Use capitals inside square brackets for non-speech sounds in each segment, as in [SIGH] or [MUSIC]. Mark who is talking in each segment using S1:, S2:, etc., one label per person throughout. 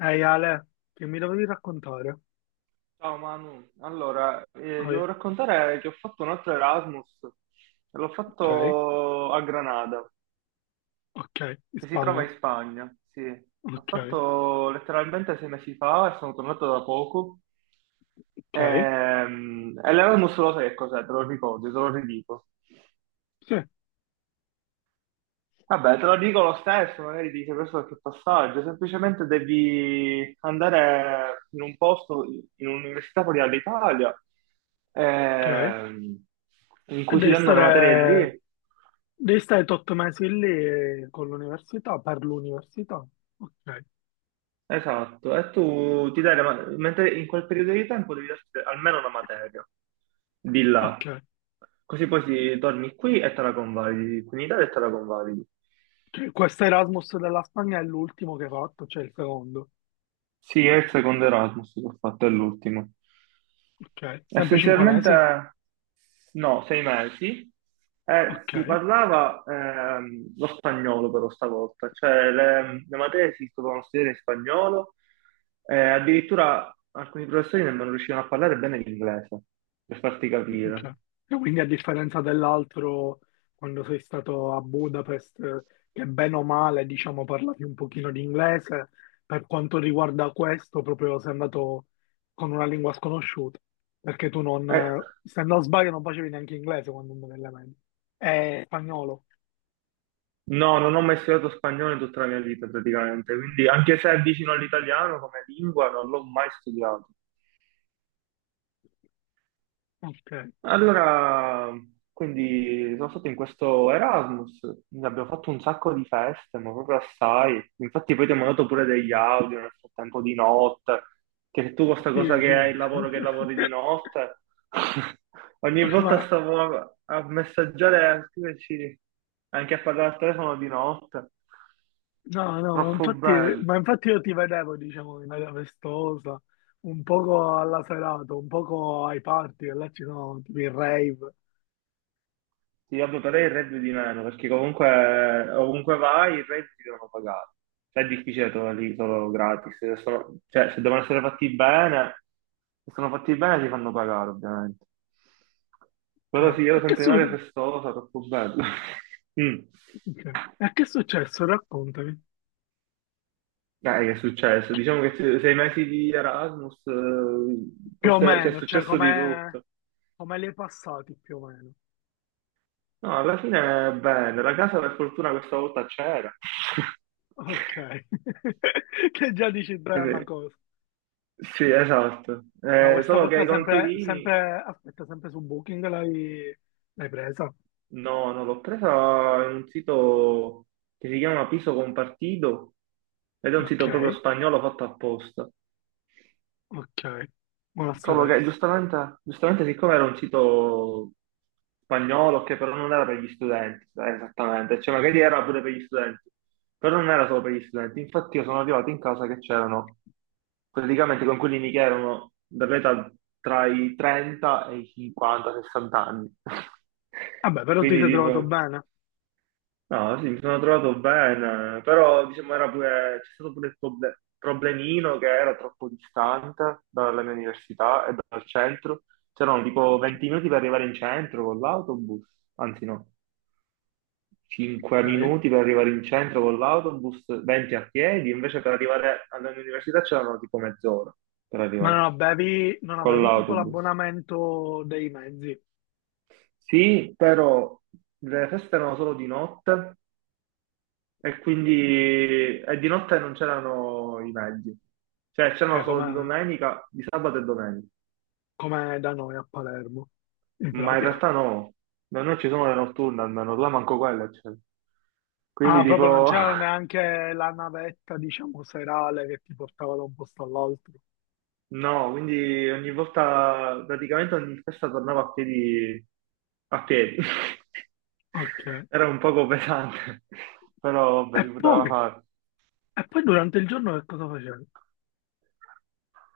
S1: Ehi Ale, che mi dovevi raccontare?
S2: Ciao Manu, allora, ti
S1: Ah,
S2: devo raccontare che ho fatto un altro Erasmus, l'ho
S1: ok.
S2: fatto a Granada,
S1: Ok, in
S2: che si trova
S1: Spagna.
S2: in Spagna, sì. L'ho
S1: Ok,
S2: fatto letteralmente sei mesi fa e sono tornato da poco.
S1: ok,
S2: E l'Erasmus lo sai che cos'è, te lo ricordi, te lo ridico.
S1: sì,
S2: Vabbè, te lo dico lo stesso, magari dice questo è che passaggio, semplicemente devi andare in un posto, in un'università fuori dall'Italia,
S1: ok.
S2: ehm, in
S1: E
S2: cui si danno le materie lì,
S1: devi stare 8 mesi lì con l'università, per l'università. Ok,
S2: esatto, e tu ti dai, mentre in quel periodo di tempo devi darti almeno una materia di là,
S1: ok.
S2: così poi torni qui e te la convalidi, qui in Italia e te la convalidi.
S1: Cioè, questo Erasmus della Spagna è l'ultimo che hai fatto, cioè il secondo.
S2: Sì, è il secondo Erasmus che ho fatto, è l'ultimo.
S1: Ok, sempre 5 mesi?
S2: Essenzialmente no, sei mesi. Eh,
S1: Ok.
S2: si parlava lo spagnolo però stavolta, cioè le materie si dovevano studiare in spagnolo, addirittura alcuni professori nemmeno riuscivano a parlare bene l'inglese, per farti capire.
S1: Cioè, e quindi a differenza dell'altro, quando sei stato a Budapest, che bene o male, diciamo, parlavi un pochino di inglese, per quanto riguarda questo, proprio sei andato con una lingua sconosciuta, perché tu non,
S2: Eh,
S1: se non sbaglio, non facevi neanche inglese quando andavi alle medie. Spagnolo.
S2: no, non ho mai studiato spagnolo in tutta la mia vita praticamente, quindi anche se è vicino all'italiano come lingua non l'ho mai studiato.
S1: Ok,
S2: Allora, quindi sono stato in questo Erasmus, ne abbiamo fatto un sacco di feste, ma proprio assai. Infatti poi ti ho mandato pure degli audio nel frattempo di notte, che se tu con questa
S1: sì,
S2: cosa che
S1: sì.
S2: hai il lavoro che lavori di notte, [LAUGHS] ogni
S1: [LAUGHS]
S2: volta
S1: Ma
S2: stavo a messaggiare e a scriverci anche a parlare al telefono di notte.
S1: no, no,
S2: Troppo bello.
S1: ma infatti io ti vedevo, diciamo, in aria festosa, un poco alla serata, un poco ai party, e là ci sono tipo i rave.
S2: Sì, vabbè, però il reddito di meno, perché comunque ovunque vai i redditi devono pagare. Cioè, è difficile trovarli solo gratis. Se sono- cioè, se devono essere fatti bene, se sono fatti bene ti fanno pagare, ovviamente. Però
S1: Cioè,
S2: sì, io
S1: e
S2: sono
S1: che,
S2: sempre in aria festosa, troppo bello. [LAUGHS] Mm.
S1: cioè, e che è successo? Raccontami.
S2: Dai, che è successo? Diciamo che sei mesi di Erasmus,
S1: Più o
S2: forse c'è
S1: meno, cioè,
S2: successo di
S1: come,
S2: tutto.
S1: come li hai passati, più o meno.
S2: No, alla fine è bene. La casa per fortuna questa volta c'era. [LAUGHS]
S1: Ok. [LAUGHS] Che già dici bene una
S2: Quindi-
S1: cosa.
S2: sì, esatto.
S1: Ma
S2: Eh,
S1: questa
S2: solo che
S1: volta
S2: i
S1: sempre,
S2: Conquirini,
S1: sempre, aspetta, sempre su Booking l'hai, l'hai presa?
S2: no, no, l'ho presa in un sito che si chiama Piso Compartido ed è un
S1: Ok,
S2: sito proprio spagnolo fatto apposta.
S1: ok. Buona a
S2: Trovo che
S1: sapersi.
S2: giustamente, giustamente, siccome era un sito spagnolo che però non era per gli studenti, esattamente, cioè magari era pure per gli studenti, però non era solo per gli studenti. Infatti io sono arrivato in casa che c'erano praticamente coinquilini che erano dall'età tra i 30 e i 50-60 anni.
S1: Vabbè,
S2: [LAUGHS]
S1: però ti
S2: Quindi
S1: sei trovato
S2: tipo.
S1: bene.
S2: No, sì, mi sono trovato bene, però diciamo era pure, c'è stato pure il problemino che era troppo distante dalla mia università e dal centro. C'erano tipo 20 minuti per arrivare in centro con l'autobus, anzi no, 5
S1: Ok.
S2: minuti per arrivare in centro con l'autobus, 20 a piedi, invece per arrivare alla mia università c'erano tipo mezz'ora per
S1: Ma non
S2: arrivarci
S1: avevi, non
S2: con
S1: avevi tipo
S2: l'autobus.
S1: l'abbonamento dei mezzi,
S2: Sì, però le feste erano solo di notte. E quindi e di notte non c'erano i mezzi, cioè
S1: cioè
S2: c'erano solo di
S1: come,
S2: domenica, di sabato e domenica,
S1: come da noi a Palermo, in
S2: ma in
S1: pratica.
S2: realtà no, da noi ci sono le notturne almeno, là manco quella c'è. Quindi
S1: Ah, proprio non
S2: tipo, [LAUGHS]
S1: c'era neanche la navetta, diciamo, serale che ti portava da un posto all'altro.
S2: no, quindi ogni volta, praticamente ogni festa tornavo a piedi, a piedi.
S1: Ok.
S2: [LAUGHS] Era un poco pesante, [LAUGHS] però
S1: E
S2: vabbè, si poteva
S1: poi,
S2: fare.
S1: e poi durante il giorno che cosa facevi?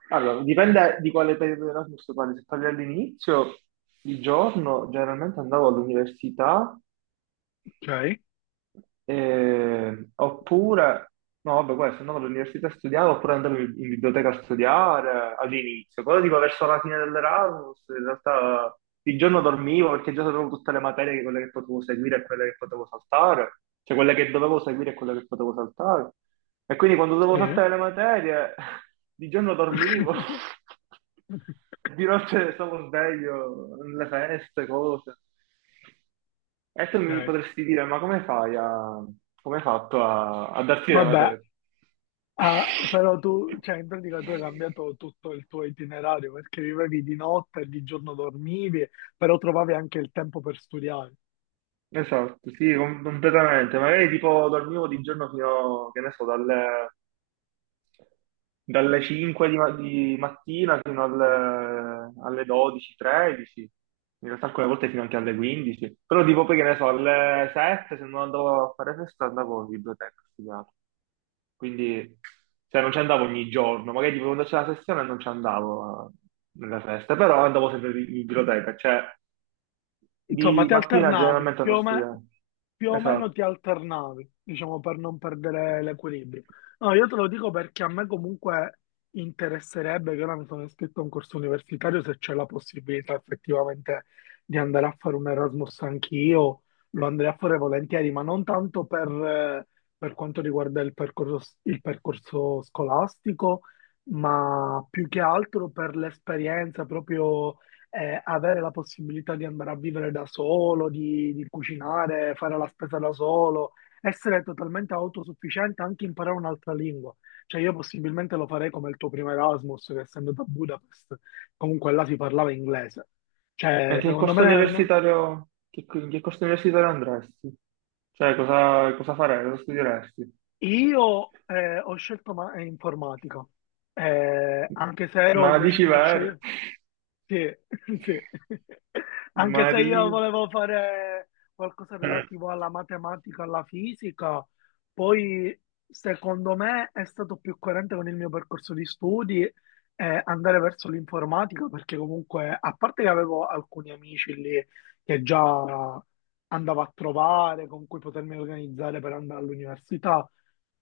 S2: Allora, dipende di quale periodo di Erasmus parli. Se parli all'inizio, di giorno, generalmente andavo all'università
S1: Ok,
S2: oppure, no, vabbè, questo andavo all'università a studiare, oppure andavo in biblioteca a studiare all'inizio, però tipo verso la fine dell'Erasmus, in realtà il giorno dormivo perché già sapevo tutte le materie, quelle che potevo seguire e quelle che potevo saltare, cioè quelle che dovevo seguire e quelle che potevo saltare. E quindi quando dovevo
S1: sì,
S2: saltare le materie, [LAUGHS] di giorno dormivo, [LAUGHS] di notte stavo sveglio, nelle feste, cose. E tu mi
S1: ok.
S2: potresti dire, ma come fai a... come hai fatto a darti la
S1: Vabbè,
S2: materia?
S1: ah, però tu, cioè in pratica tu hai
S2: [LAUGHS]
S1: cambiato tutto il tuo itinerario perché vivevi di notte e di giorno dormivi, però trovavi anche il tempo per studiare.
S2: Esatto, sì, completamente. Magari tipo dormivo di giorno fino, che ne so, dalle 5 di, di mattina fino alle 12, 13, in realtà alcune volte fino anche alle 15, però tipo poi che ne so, alle 7 se non andavo a fare festa andavo in biblioteca a studiare, quindi cioè, non ci andavo ogni giorno, magari tipo quando c'era la sessione non ci andavo nelle feste, però andavo sempre in biblioteca, cioè
S1: Insomma,
S2: di
S1: ti
S2: mattina
S1: alternavi,
S2: generalmente non studiavo,
S1: più o meno
S2: esatto.
S1: ti alternavi, diciamo, per non perdere l'equilibrio. No, io te lo dico perché a me comunque interesserebbe, che ora mi sono iscritto a un corso universitario, se c'è la possibilità effettivamente di andare a fare un Erasmus anch'io, lo andrei a fare volentieri, ma non tanto per quanto riguarda il percorso scolastico, ma più che altro per l'esperienza proprio avere la possibilità di andare a vivere da solo, di cucinare, fare la spesa da solo, essere totalmente autosufficiente, anche imparare un'altra lingua. Cioè io possibilmente lo farei come il tuo primo Erasmus, che essendo da Budapest, comunque là si parlava inglese.
S2: E
S1: Cioè,
S2: che
S1: secondo
S2: corso
S1: me, no?
S2: universitario, in che corso universitario andresti? Cioè, cosa farei? Cosa studieresti?
S1: Io ho scelto informatica, eh, anche se ero
S2: Ma dici
S1: indeciso se
S2: vero?
S1: scegliere.
S2: [LAUGHS]
S1: Sì, [LAUGHS] sì. Anche se io
S2: Maria.
S1: volevo fare qualcosa
S2: Mm.
S1: relativo alla matematica, alla fisica, poi secondo me è stato più coerente con il mio percorso di studi andare verso l'informatica, perché comunque, a parte che avevo alcuni amici lì che già andavo a trovare, con cui potermi organizzare per andare all'università,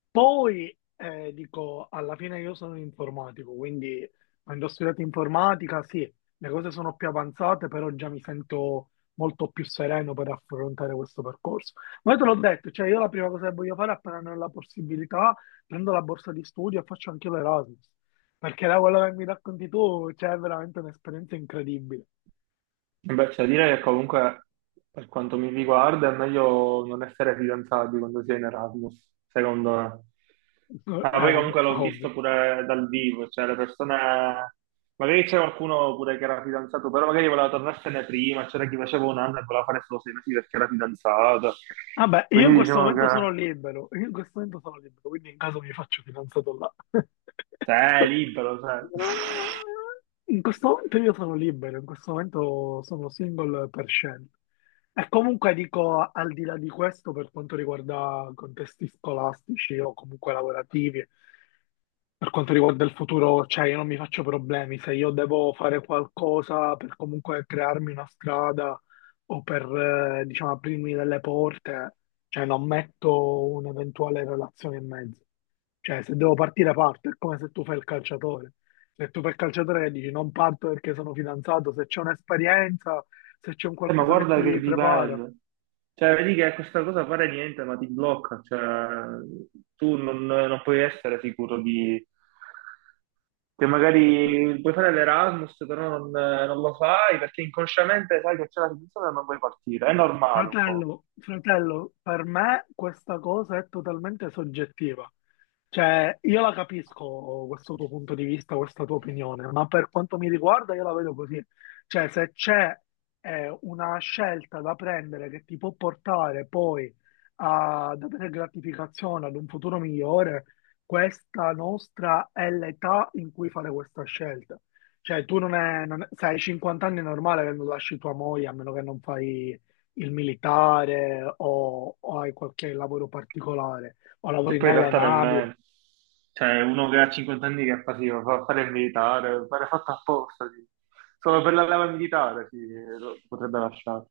S1: poi dico, alla fine io sono un informatico, quindi quando ho studiato informatica, sì, le cose sono più avanzate, però già mi sento molto più sereno per affrontare questo percorso. Ma io te l'ho detto, cioè io la prima cosa che voglio fare appena ne ho la possibilità, prendo la borsa di studio e faccio anche l'Erasmus, perché da quello che mi racconti tu, c'è veramente un'esperienza incredibile.
S2: Beh, c'è da dire che comunque, per quanto mi riguarda, è meglio non essere fidanzati quando si è in Erasmus, secondo me.
S1: [LAUGHS]
S2: Ma poi
S1: Vabbè,
S2: comunque l'ho
S1: ovvio.
S2: visto pure dal vivo, cioè le persone... Magari c'è qualcuno pure che era fidanzato, però magari voleva tornarsene prima, c'era chi faceva un anno e voleva fare solo sei mesi perché era fidanzato.
S1: Vabbè, io in
S2: Quindi
S1: questo
S2: diciamo che...
S1: momento sono libero, io in questo momento sono libero, quindi in caso mi faccio fidanzato là. [LAUGHS]
S2: Cioè, è libero, cioè. [LAUGHS]
S1: In questo momento io sono libero, in questo momento sono single per scelta. E comunque dico, al di là di questo, per quanto riguarda contesti scolastici o comunque lavorativi, per quanto riguarda il futuro, cioè io non mi faccio problemi se io devo fare qualcosa per comunque crearmi una strada o per, diciamo, aprirmi delle porte, cioè non metto un'eventuale relazione in mezzo. Cioè se devo partire parto, è come se tu fai il calciatore. Se tu fai il calciatore e dici non parto perché sono fidanzato, se c'è un'esperienza, se c'è un
S2: Ma
S1: qualcosa che
S2: guarda
S1: ti
S2: che
S1: prepara.
S2: dipende. Cioè, vedi che questa cosa fare niente, ma ti blocca. Cioè, tu non puoi essere sicuro di... che magari puoi fare l'Erasmus, però non lo fai perché inconsciamente sai che c'è la situazione e non vuoi partire. È normale un po'.
S1: Fratello, fratello, per me questa cosa è totalmente soggettiva. Cioè, io la capisco questo tuo punto di vista, questa tua opinione, ma per quanto mi riguarda io la vedo così. Cioè, se c'è una scelta da prendere che ti può portare poi ad avere gratificazione, ad un futuro migliore, questa nostra è l'età in cui fare questa scelta. Cioè, tu non è, se hai 50 anni è normale che non lasci tua moglie, a meno che non fai il militare o hai qualche lavoro particolare o
S2: Che
S1: lavori
S2: poi in
S1: nelle
S2: realtà
S1: navi.
S2: nemmeno. Cioè, uno che ha 50 anni che fa, sì, fa fare il militare, fare fatto apposta, sì. Solo per la leva militare, sì, lo potrebbe lasciare.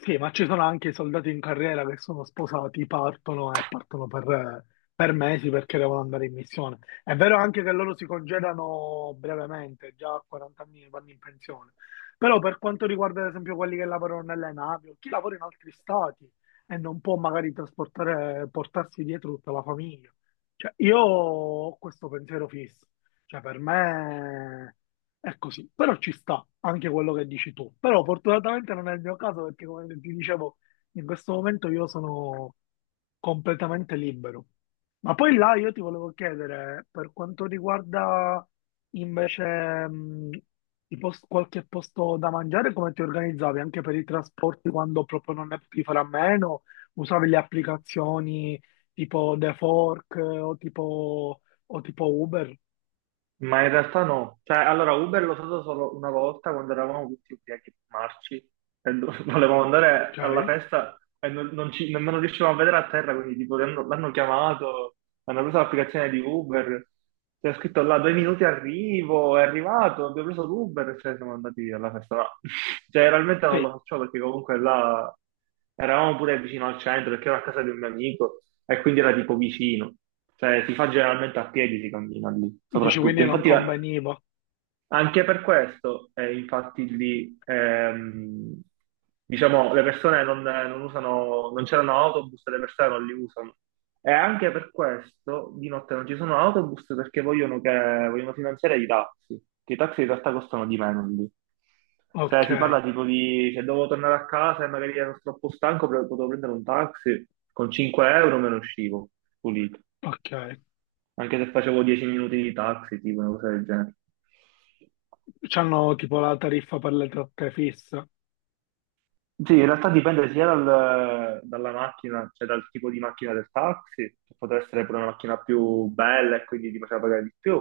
S1: Sì, ma ci sono anche i soldati in carriera che sono sposati, partono e partono per mesi perché devono andare in missione. È vero anche che loro si congedano brevemente, già a 40 anni vanno in pensione. Però per quanto riguarda ad esempio quelli che lavorano nelle navi o chi lavora in altri stati e non può magari trasportare, portarsi dietro tutta la famiglia. Cioè, io ho questo pensiero fisso. Cioè, per me è così, però ci sta anche quello che dici tu. Però fortunatamente non è il mio caso perché, come ti dicevo, in questo momento io sono completamente libero. Ma poi là io ti volevo chiedere, per quanto riguarda invece qualche posto da mangiare, come ti organizzavi anche per i trasporti quando proprio non ne potevi fare a meno? Usavi le applicazioni tipo The Fork o tipo Uber?
S2: Ma in realtà no, cioè allora Uber l'ho usato solo una volta quando eravamo tutti ubriachi marci e [LAUGHS] volevamo andare
S1: Ok,
S2: alla festa e non ci, nemmeno riuscivamo a vedere a terra, quindi tipo l'hanno chiamato, hanno preso l'applicazione di Uber, c'è scritto là due minuti arrivo, è arrivato, abbiamo preso l'Uber e cioè, siamo andati alla festa. No. [LAUGHS] Cioè realmente non
S1: sì,
S2: lo faccio perché comunque là eravamo pure vicino al centro perché ero a casa di un mio amico e quindi era tipo vicino. Cioè, si fa generalmente a piedi, si cammina lì,
S1: dici quindi
S2: soprattutto.
S1: non
S2: Infatti,
S1: conveniva.
S2: anche per questo, infatti, lì, diciamo, le persone non usano, non c'erano autobus, e le persone non li usano. E anche per questo di notte non ci sono autobus perché vogliono finanziare i taxi, che i taxi in realtà costano di meno lì. Cioè,
S1: Ok,
S2: si parla tipo di se devo tornare a casa e magari ero troppo stanco, potevo prendere un taxi, con 5 euro me ne uscivo, pulito.
S1: ok.
S2: Anche se facevo 10 minuti di taxi, tipo una cosa del genere.
S1: C'hanno tipo la tariffa per le tratte fissa.
S2: Sì, in realtà dipende sia dalla macchina, cioè dal tipo di macchina del taxi, che potrà essere pure una macchina più bella e quindi ti faceva pagare di più,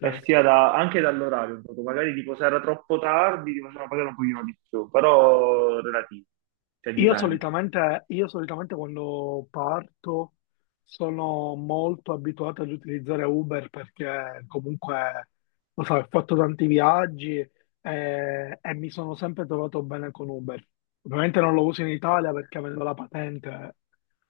S2: e sia anche dall'orario, un poco. Magari tipo se era troppo tardi ti faceva pagare un pochino di più, però relativo, cioè dipende.
S1: Io solitamente quando parto sono molto abituato ad utilizzare Uber perché comunque, lo so, ho fatto tanti viaggi e, mi sono sempre trovato bene con Uber. Ovviamente non lo uso in Italia perché avendo la patente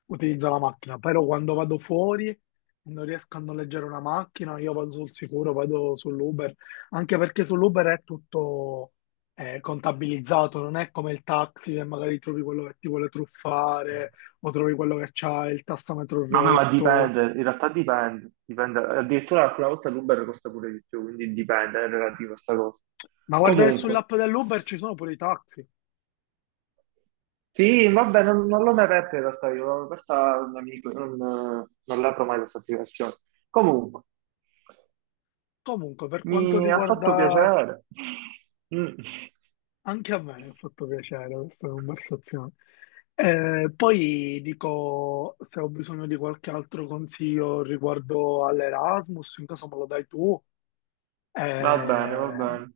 S1: utilizzo la macchina, però quando vado fuori e non riesco a noleggiare una macchina, io vado sul sicuro, vado sull'Uber, anche perché sull'Uber è tutto, è contabilizzato, non è come il taxi che magari trovi quello che ti vuole truffare o trovi quello che c'ha il tassametro
S2: Ma
S1: rotto.
S2: dipende, in realtà dipende, dipende. Addirittura alcune volte l'Uber costa pure di più, quindi dipende, è relativo a sta cosa.
S1: Ma guarda che
S2: Comunque.
S1: sull'app dell'Uber ci sono pure i taxi.
S2: Sì, vabbè, non l'ho mai aperta in realtà, io questa non, mi- non, non l'apro mai questa applicazione. Comunque,
S1: Comunque, per quanto
S2: mi ha fatto
S1: riguarda,
S2: piacere. Mm.
S1: anche a me, mi ha fatto piacere questa conversazione. Poi dico se ho bisogno di qualche altro consiglio riguardo all'Erasmus, in caso me lo dai tu,
S2: Va
S1: eh,
S2: bene, va bene.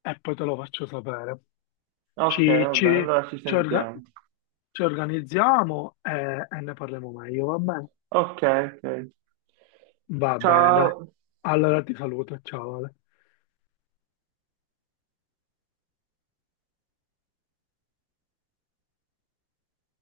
S1: e poi te lo faccio sapere.
S2: Ok,
S1: Ci,
S2: va bene,
S1: ci,
S2: allora ci
S1: ci orga-
S2: sentiamo.
S1: Ci organizziamo e ne parliamo meglio, va bene?
S2: Ok, ok.
S1: Va bene, dai.
S2: Ciao.
S1: Allora ti saluto, ciao Ale.